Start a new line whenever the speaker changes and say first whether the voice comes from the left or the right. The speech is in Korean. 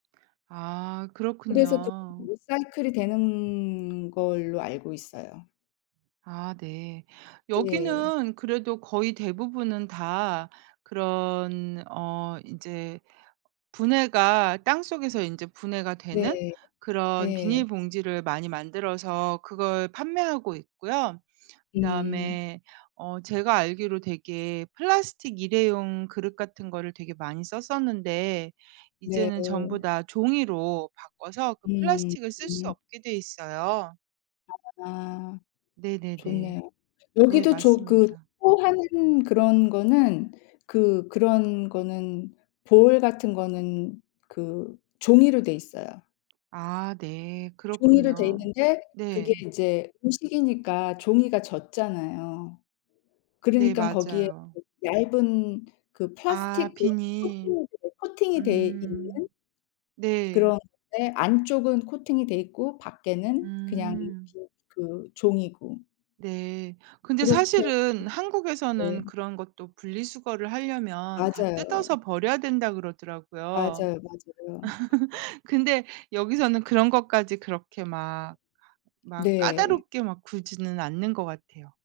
right: 아
left: 그래서 쪼끔
right: 그렇군요.
left: 리사이클이 되는 걸로 알고 있어요.
right: 아 네.
left: 예.
right: 여기는 그래도 거의 대부분은 다 그런 어 인제 분해가 땅속에서 인제 분해가 되는
left: 네.
right: 그런
left: 네.
right: 비닐봉지를 많이 만들어서 그걸 판매하고 있고요.
left: 음.
right: 그다음에 어 제가 알기로 되게 플라스틱 1 회용 그릇 같은 거를 되게 많이 썼었는데 이제는 전부
left: 네.
right: 다 종이로 바꿔서 그
left: 음
right: 플라스틱을 쓸 수
left: 음.
right: 없게 돼 있어요.
left: 아.
right: 네네네.
left: 좋네요.
right: 네,
left: 여기도 조 그
right: 맞습니다.
left: 쉐어하는 그런 거는, 그 그런 거는 볼 같은 거는 그 종이로 돼 있어요.
right: 아 네,
left: 종이로 돼
right: 그렇군요.
left: 있는데 그게
right: 네.
left: 이제 음식이니까 종이가 젖잖아요.
right: 네,
left: 그러니깐 거기에
right: 맞아요.
left: 그 얇은 그
right: 아
left: 플라스틱 그런
right: 비닐.
left: 코팅이 돼 코팅이 돼 있는
right: 음 네.
left: 그런 건데 안쪽은 코팅이 돼 있고 밖에는 그냥 빈
right: 음.
left: 그 종이고
right: 네. 근데
left: 그렇게
right: 사실은
left: 네.
right: 한국에서는 "그런 것도 분리 수거를 하려면 다
left: 맞아요.
right: 뜯어서 버려야 된다." 그러더라고요.
left: 맞아요, 맞아요.
right: 근데 여기서는 그런 것까지 그렇게 막, 막
left: 네.
right: 까다롭게 막 굴지는 않는 것 같아요.